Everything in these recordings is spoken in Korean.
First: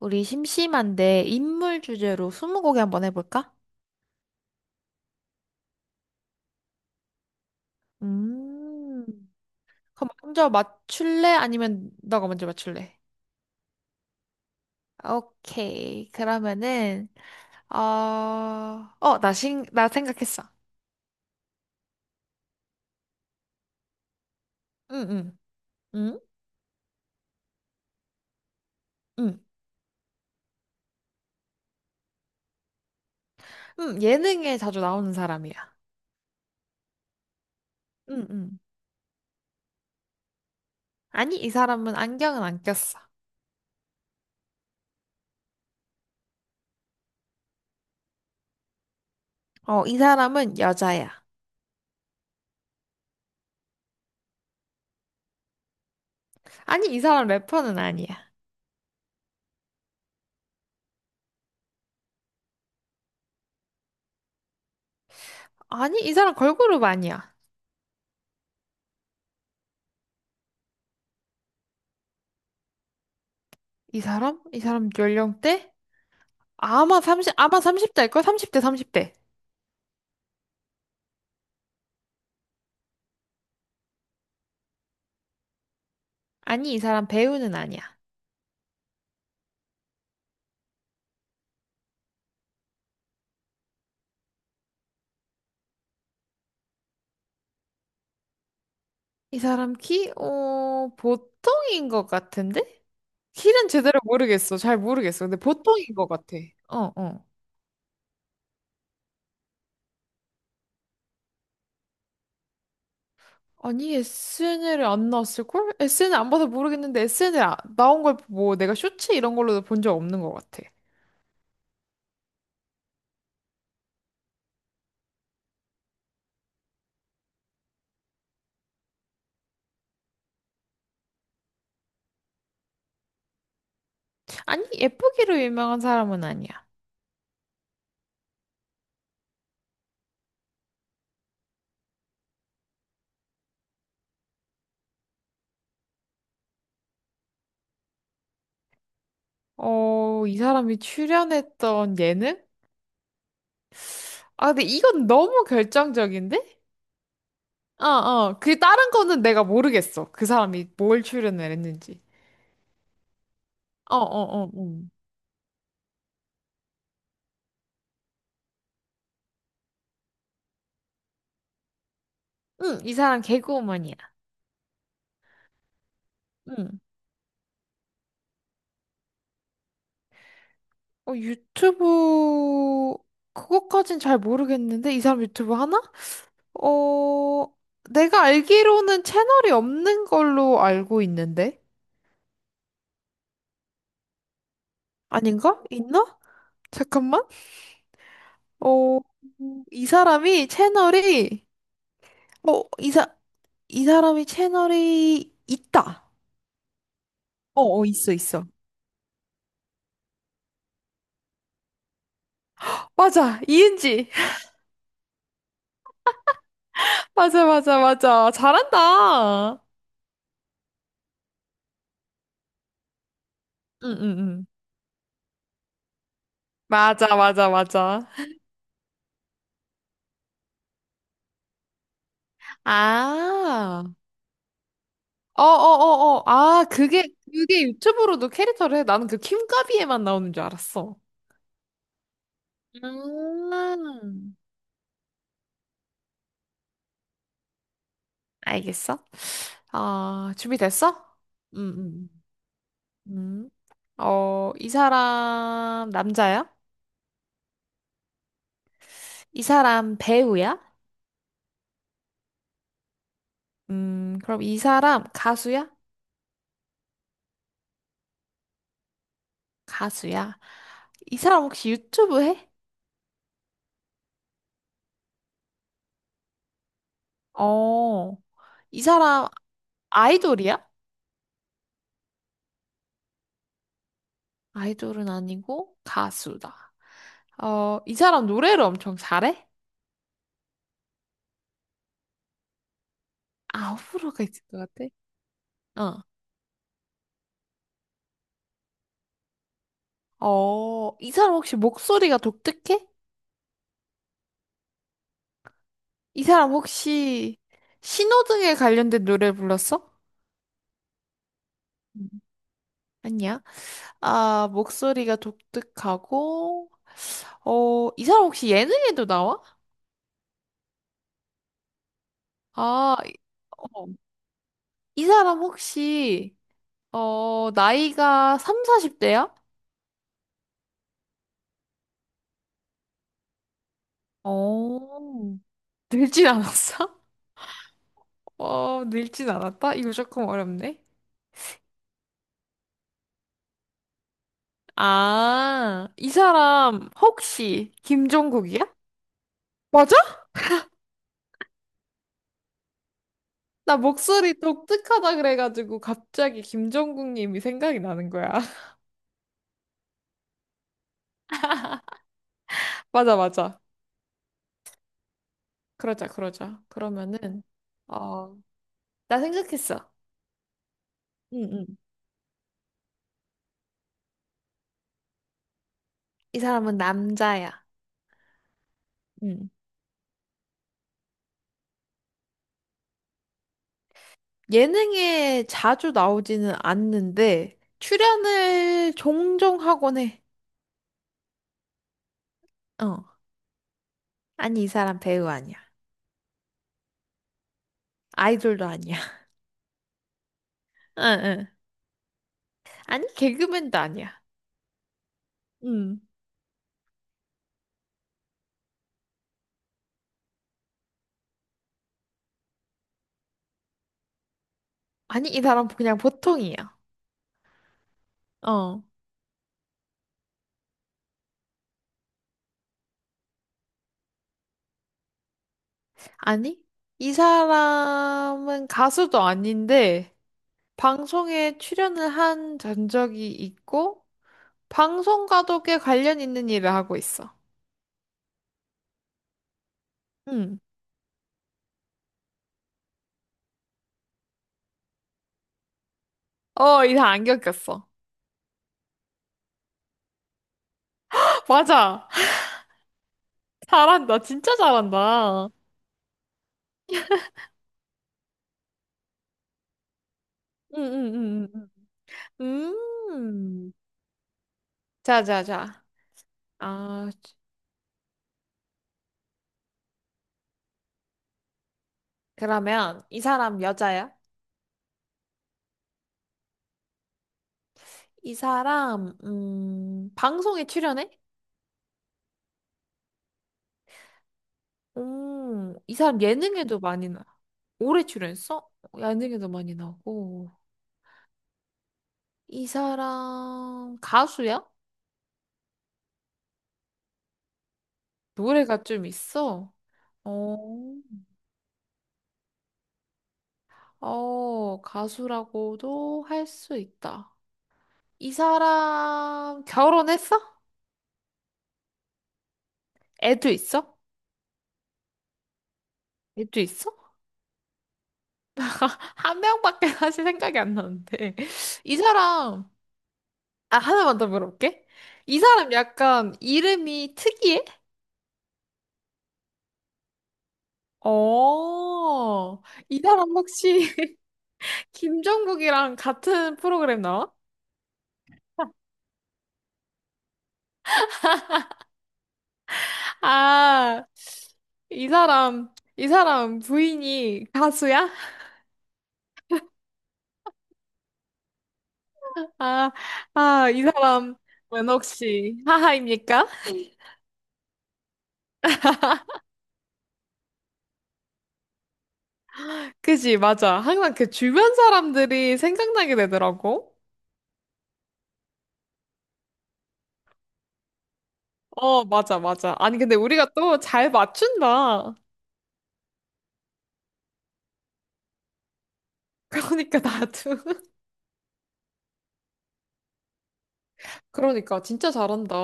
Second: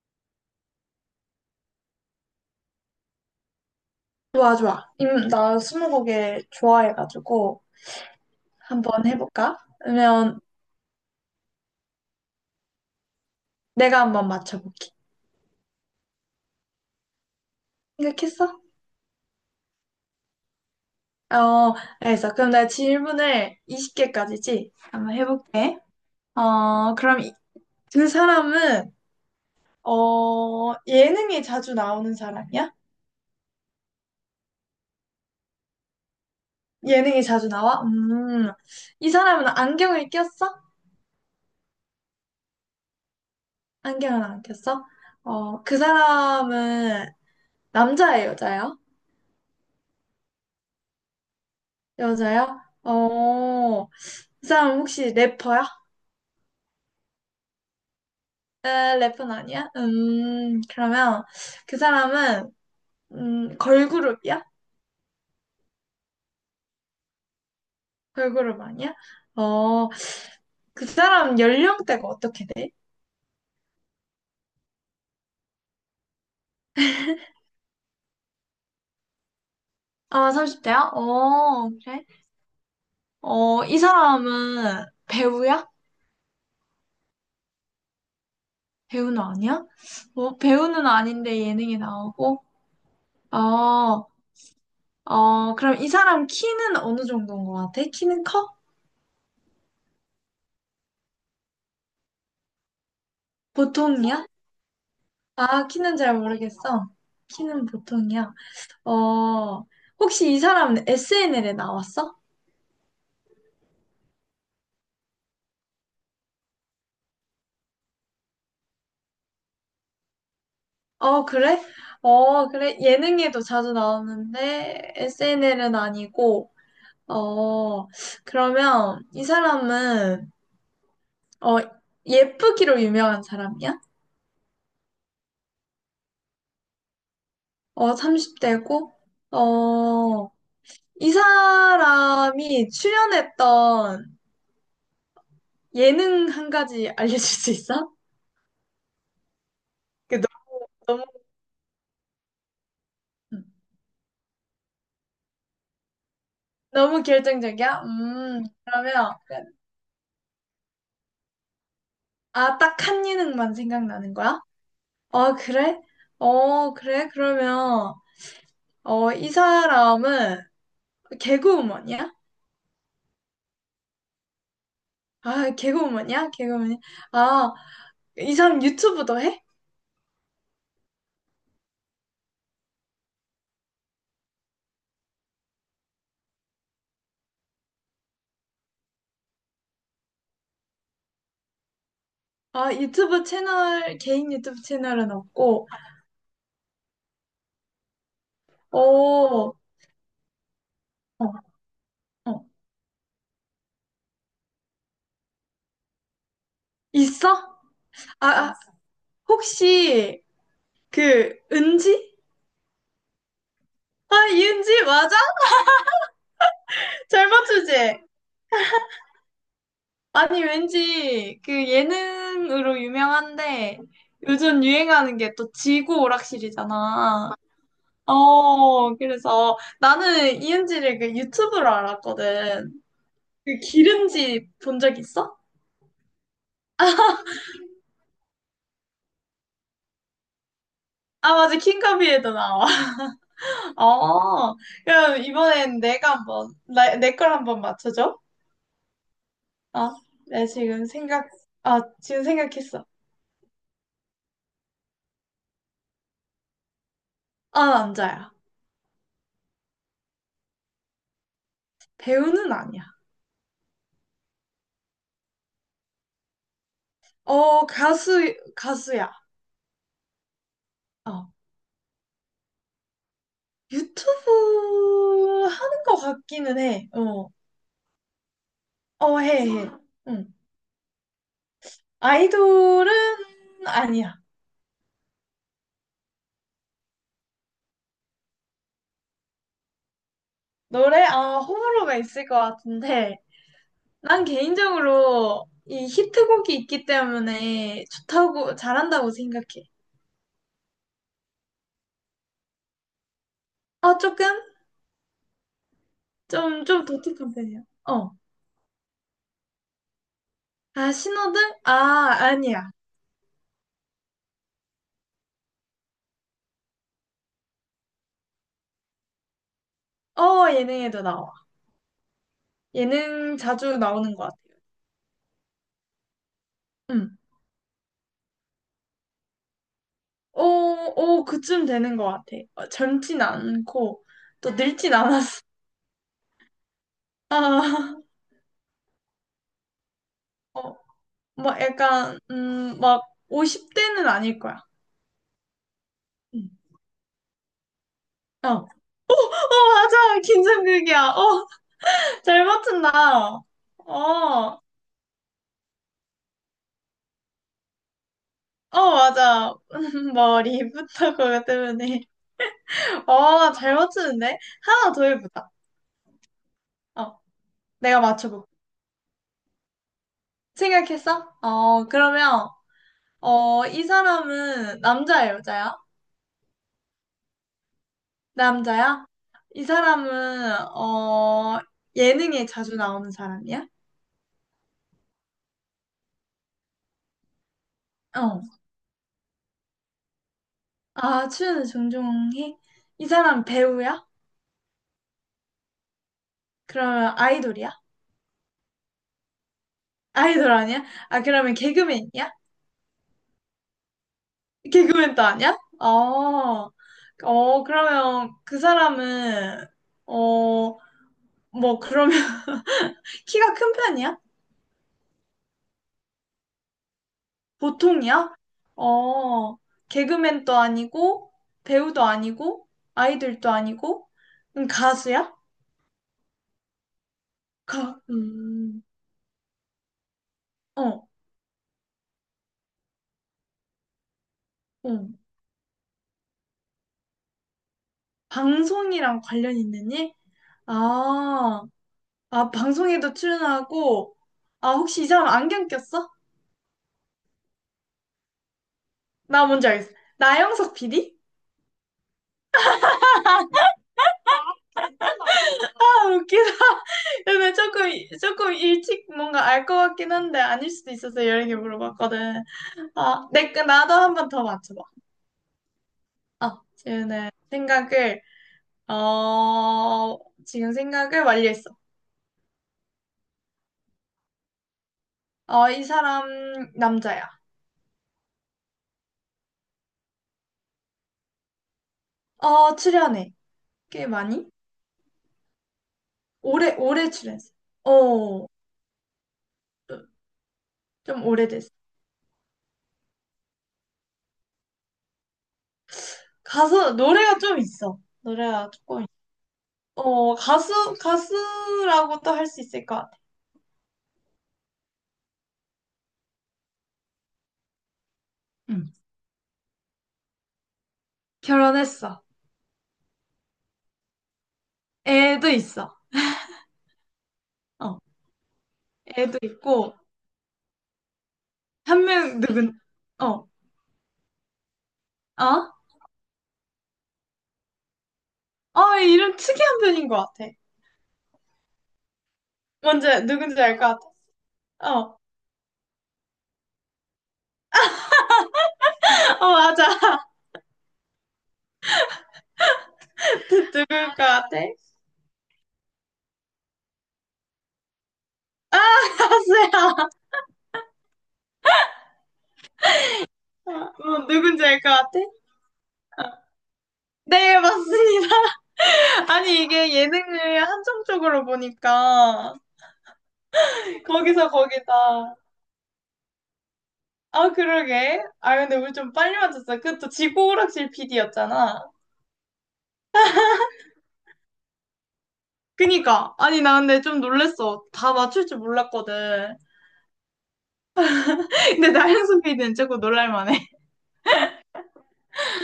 우리 심심한데 인물 주제로 스무고개 한번 해볼까? 좋아, 좋아. 나 스무고개 좋아해가지고 음. 한번 해볼까? 그럼 그러면 먼저 맞출래? 아니면 너가 먼저 맞출래? 내가 한번 맞춰볼게. 오케이. 그러면은 어, 생각했어? 어, 나 생각했어. 어, 알겠어. 그럼 내가 질문을 20개까지지? 응, 한번 응, 해볼게. 응, 어, 그럼 그 사람은 응, 어, 예능에 자주 나오는 사람이야? 응. 예능에 자주 나오는 사람이야. 예능에 자주 나와? 응, 응. 이 사람은 안경을 꼈어? 아니, 이 사람은 안경은 안 꼈어. 안경을 안 꼈어? 어, 그 사람은 남자예요, 여자예요? 어, 이 사람은 여자야. 여자요. 어, 그 사람 혹시 래퍼야? 아니, 이 사람 래퍼는 아니야. 에, 래퍼는 아니야? 그러면 그 사람은, 걸그룹이야? 아니, 이 사람 걸그룹 아니야. 걸그룹 아니야? 어, 그 사람 연령대가 어떻게 돼? 이 사람? 이 사람 연령대? 아마 30, 아마 삼십 대일걸? 삼십 대일걸 30대, 30대. 아, 30대야? 어, 그래? 어, 이 사람은 배우야? 아니, 이 사람 배우는 아니야. 배우는 아니야? 어, 배우는 아닌데 예능에 나오고? 어, 어, 그럼 이 사람 키는 어느 정도인 것 같아? 키는 커? 이 사람 키, 어, 보통인 것 같은데? 키는 제대로 보통이야? 모르겠어. 잘 모르겠어. 근데 아, 보통인 키는 것 잘 같아. 모르겠어. 어, 어. 키는 보통이야. 어, 혹시 이 사람 SNL에 나왔어? 아니, SNL에 안 나왔을걸? SNL 안 봐서 모르겠는데, SNL 나온 걸 뭐, 내가 쇼츠 이런 걸로도 본 적 없는 것 같아. 어, 그래? 어, 그래. 예능에도 자주 나오는데 SNL은 아니고, 어, 그러면 이 사람은, 어, 예쁘기로 유명한 사람이야? 아니, 예쁘기로 유명한 사람은 아니야. 어, 30대고, 어, 이 사람이 출연했던 예능 한 가지 알려줄 수 있어? 그 어, 너- 이 사람이 무 출연했던 예능? 아, 근데 이건 너무 결정적인데? 너무 결정적이야? 어, 어. 그 다른 그러면 거는 내가 모르겠어. 그 사람이 뭘 출연을 했는지. 아, 딱 한 예능만 어, 생각나는 거야? 어, 어, 응. 어, 그래? 어, 그래? 그러면, 어, 이 사람은 개그우먼이야? 응, 이 사람 개그우먼이야. 아, 개그우먼이야? 개그우먼이야? 응. 아, 이 사람 유튜브도 해? 어, 유튜브, 그것까진 잘 모르겠는데? 이 사람 유튜브 하나? 어, 내가 알기로는 채널이 없는 걸로 알고 있는데? 아, 유튜브 채널, 개인 유튜브 채널은 아닌가? 없고, 있나? 잠깐만. 어, 어, 어, 이 사람이 채널이, 어, 어, 이 사람이 채널이 있다. 있어? 어, 어, 있어, 아, 있어. 아, 혹시, 그, 은지? 맞아, 이은지. 아, 이은지? 맞아? 잘 맞아, 맞아, 맞추지? 맞아. 잘한다. 응, 아니, 왠지 그 예능으로 유명한데 응, 응. 요즘 유행하는 게 또 지구 맞아, 오락실이잖아. 맞아, 맞아. 어, 그래서 나는 이은지를 그 유튜브로 알았거든. 그 아, 기름지 본 적 있어? 어, 어, 어, 어. 아, 그게, 그게 유튜브로도 캐릭터를 해. 나는 그 킴카비에만 나오는 줄 알았어. 아, 맞아. 킹카비에도 나와. 음. 어, 그럼 이번엔 내가 한번, 나, 내걸 한번 맞춰줘. 알겠어? 아, 아, 내 지금 준비됐어? 생각, 아, 응, 지금 생각했어. 응. 음. 어, 이 사람 남자야? 아, 남자야. 이 사람 배우야? 배우는 아니야. 그럼 이 사람 가수야? 어, 가수야. 가수야. 이 어. 사람 혹시 유튜브 해? 유튜브 하는 것 같기는 해. 어, 어, 이 어, 사람 해, 해. 응. 아이돌이야? 아이돌은 아니야. 아이돌은 아니고 가수다. 어, 이 사람 노래를 엄청 잘해? 노래? 아, 호불호가 있을 것 같은데. 아, 호불호가 난 있을 것 같아. 개인적으로 이 어, 히트곡이 있기 때문에 좋다고, 잘한다고 생각해. 어, 이 사람 혹시 목소리가 독특해? 어, 조금? 이 사람 좀 독특한 혹시 편이야. 어. 신호등에 관련된 노래를 불렀어? 아, 신호등? 아, 음, 아니야. 아니야. 아, 목소리가 독특하고, 어, 이 사람 혹시 예능에도 나와? 어, 예능에도 나와. 아, 이- 예능 자주 어, 나오는 것 같아요. 이 사람 혹시 응. 어, 나이가 3, 40대야? 어, 어, 그쯤 되는 것 같아. 어, 젊진 않고, 또 늙진 어, 않았어. 늙진 않았어? 아, 어, 늙진 않았다? 이거 조금 어, 어렵네. 막 약간, 막 50대는 아닐 거야. 아, 이 응. 사람 혹시 어, 김종국이야? 어, 맞아? 맞아. 긴장극이야. 어, 잘 맞춘다. 어, 나 목소리 어, 독특하다 그래가지고 갑자기 김종국님이 생각이 나는 거야. 맞아. 머리부터 그거 때문에. 맞아, 어, 맞아. 잘 맞추는데? 하나 더 해보자. 그러자, 그러자. 어, 그러면은, 내가 어, 맞춰볼게. 나 생각했어. 생각했어? 응, 응, 어, 그러면, 어, 이 사람은 남자야, 여자야? 이 사람은 남자야. 남자야? 응. 이 사람은, 어, 예능에 자주 나오는 사람이야? 예능에 자주 나오지는 않는데 어. 출연을 종종 하곤 해. 아, 출연을 종종 해? 어. 이 사람 배우야? 아니, 이 사람 배우 아니야. 그러면 아이돌이야? 아이돌도 아니야. 아이돌 아니야? 응, 아, 응. 그러면 개그맨이야? 아니, 개그맨도 아니야. 개그맨도 아니야? 응. 어, 어, 그러면 그 사람은, 어, 뭐, 그러면 키가 큰 편이야? 아니, 이 사람 그냥 보통이야. 보통이야? 어. 어, 개그맨도 아니고, 배우도 아니고, 아이돌도 아니고, 가수야? 아니, 이 가, 사람은 음, 가수도 아닌데 어, 방송에 출연을 한 전적이 있고 어. 방송과도 꽤 관련 있는 일을 하고 있어. 방송이랑 관련 있는 일? 응. 아, 아, 방송에도 출연하고, 아, 혹시 이 사람 안경 꼈어? 어, 이 사람 안 겪었어. 나 뭔지 알겠어. 나영석 PD? 맞아. 잘한다. 진짜 잘한다. 아, 웃기다. 근데 조금 일찍 뭔가 알 것 같긴 한데, 아닐 수도 있어서 여러 개 응응응응. 물어봤거든. 아, 내, 거 음. 나도 한 번 더 맞춰봐. 자, 자, 자. 아, 아, 어, 지금 생각을 완료했어. 그러면 이 사람 여자야? 어, 이 사람 남자야. 이 사람 방송에 출연해? 어, 출연해. 꽤 많이? 이 사람 예능에도 많이 오래 나. 출연했어. 오래 어, 출연했어? 예능에도 많이 나고 좀 오래됐어. 이 사람 가수야? 가수, 노래가 좀 있어. 노래가 노래가 조금 좀 있어. 있어. 어, 어. 가수라고 또 할 수 있을 것 같아. 어, 가수라고도 할 수 있다. 이 응. 사람 결혼했어? 결혼했어. 애도 있어? 애도 있어. 애도 있어? 어, 애도 한 명밖에 있고, 사실 생각이 안 나는데. 이 한 명 사람, 누군, 어, 아, 하나만 더 물어볼게. 이 어? 사람 약간 이름이 특이해? 어, 이름 특이한 편인 것 같아. 어, 이 먼저 사람 혹시 누군지 알 것 같아. 어, 김종국이랑 같은 프로그램 나와? 어, 맞아. 누굴 아, 것 같아? 이 사람, 이 사람 부인이 가수야? 아, 가수야. 아, 아, 이 어, 사람은 누군지 알 것 같아? 혹시 하하입니까? 네, 맞습니다. 아니, 이게 예능을 한정적으로 보니까, 그지, 맞아. 항상 그 거기서 주변 거기다. 사람들이 생각나게 되더라고. 아, 그러게. 아, 근데 우리 좀 빨리 맞췄어. 그 또 지구오락실 PD였잖아. 어, 맞아, 맞아. 아니, 근데 우리가 또 잘 맞춘다. 그니까. 아니, 나 근데 좀 놀랬어. 다 맞출 줄 몰랐거든. 그러니까 나도. 근데 나영석 PD는 조금 놀랄만해. 그러니까 진짜 잘한다.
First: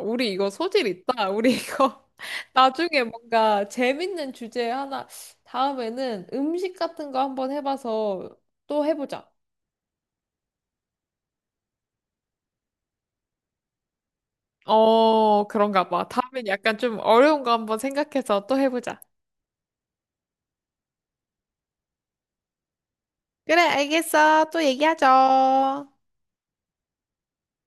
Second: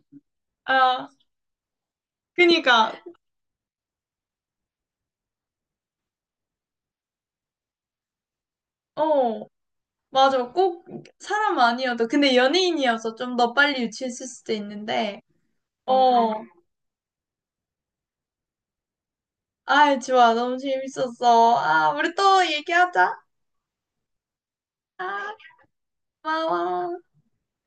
우리 이거 소질 아, 있다. 우리 이거 그니까. 나중에 뭔가 재밌는 주제 하나 다음에는 음식 같은 거 한번 해봐서 또 해보자. 어, 맞아. 꼭 사람 아니어도. 근데 연예인이어서 좀 더 빨리 유치했을 수도 있는데. 어, 그런가 봐. 어. 다음엔 약간 좀 어려운 거 한번 생각해서 또 해보자. 아, 좋아. 너무 재밌었어. 아, 우리 또 얘기하자. 그래, 알겠어. 또 아, 얘기하죠. 고마워.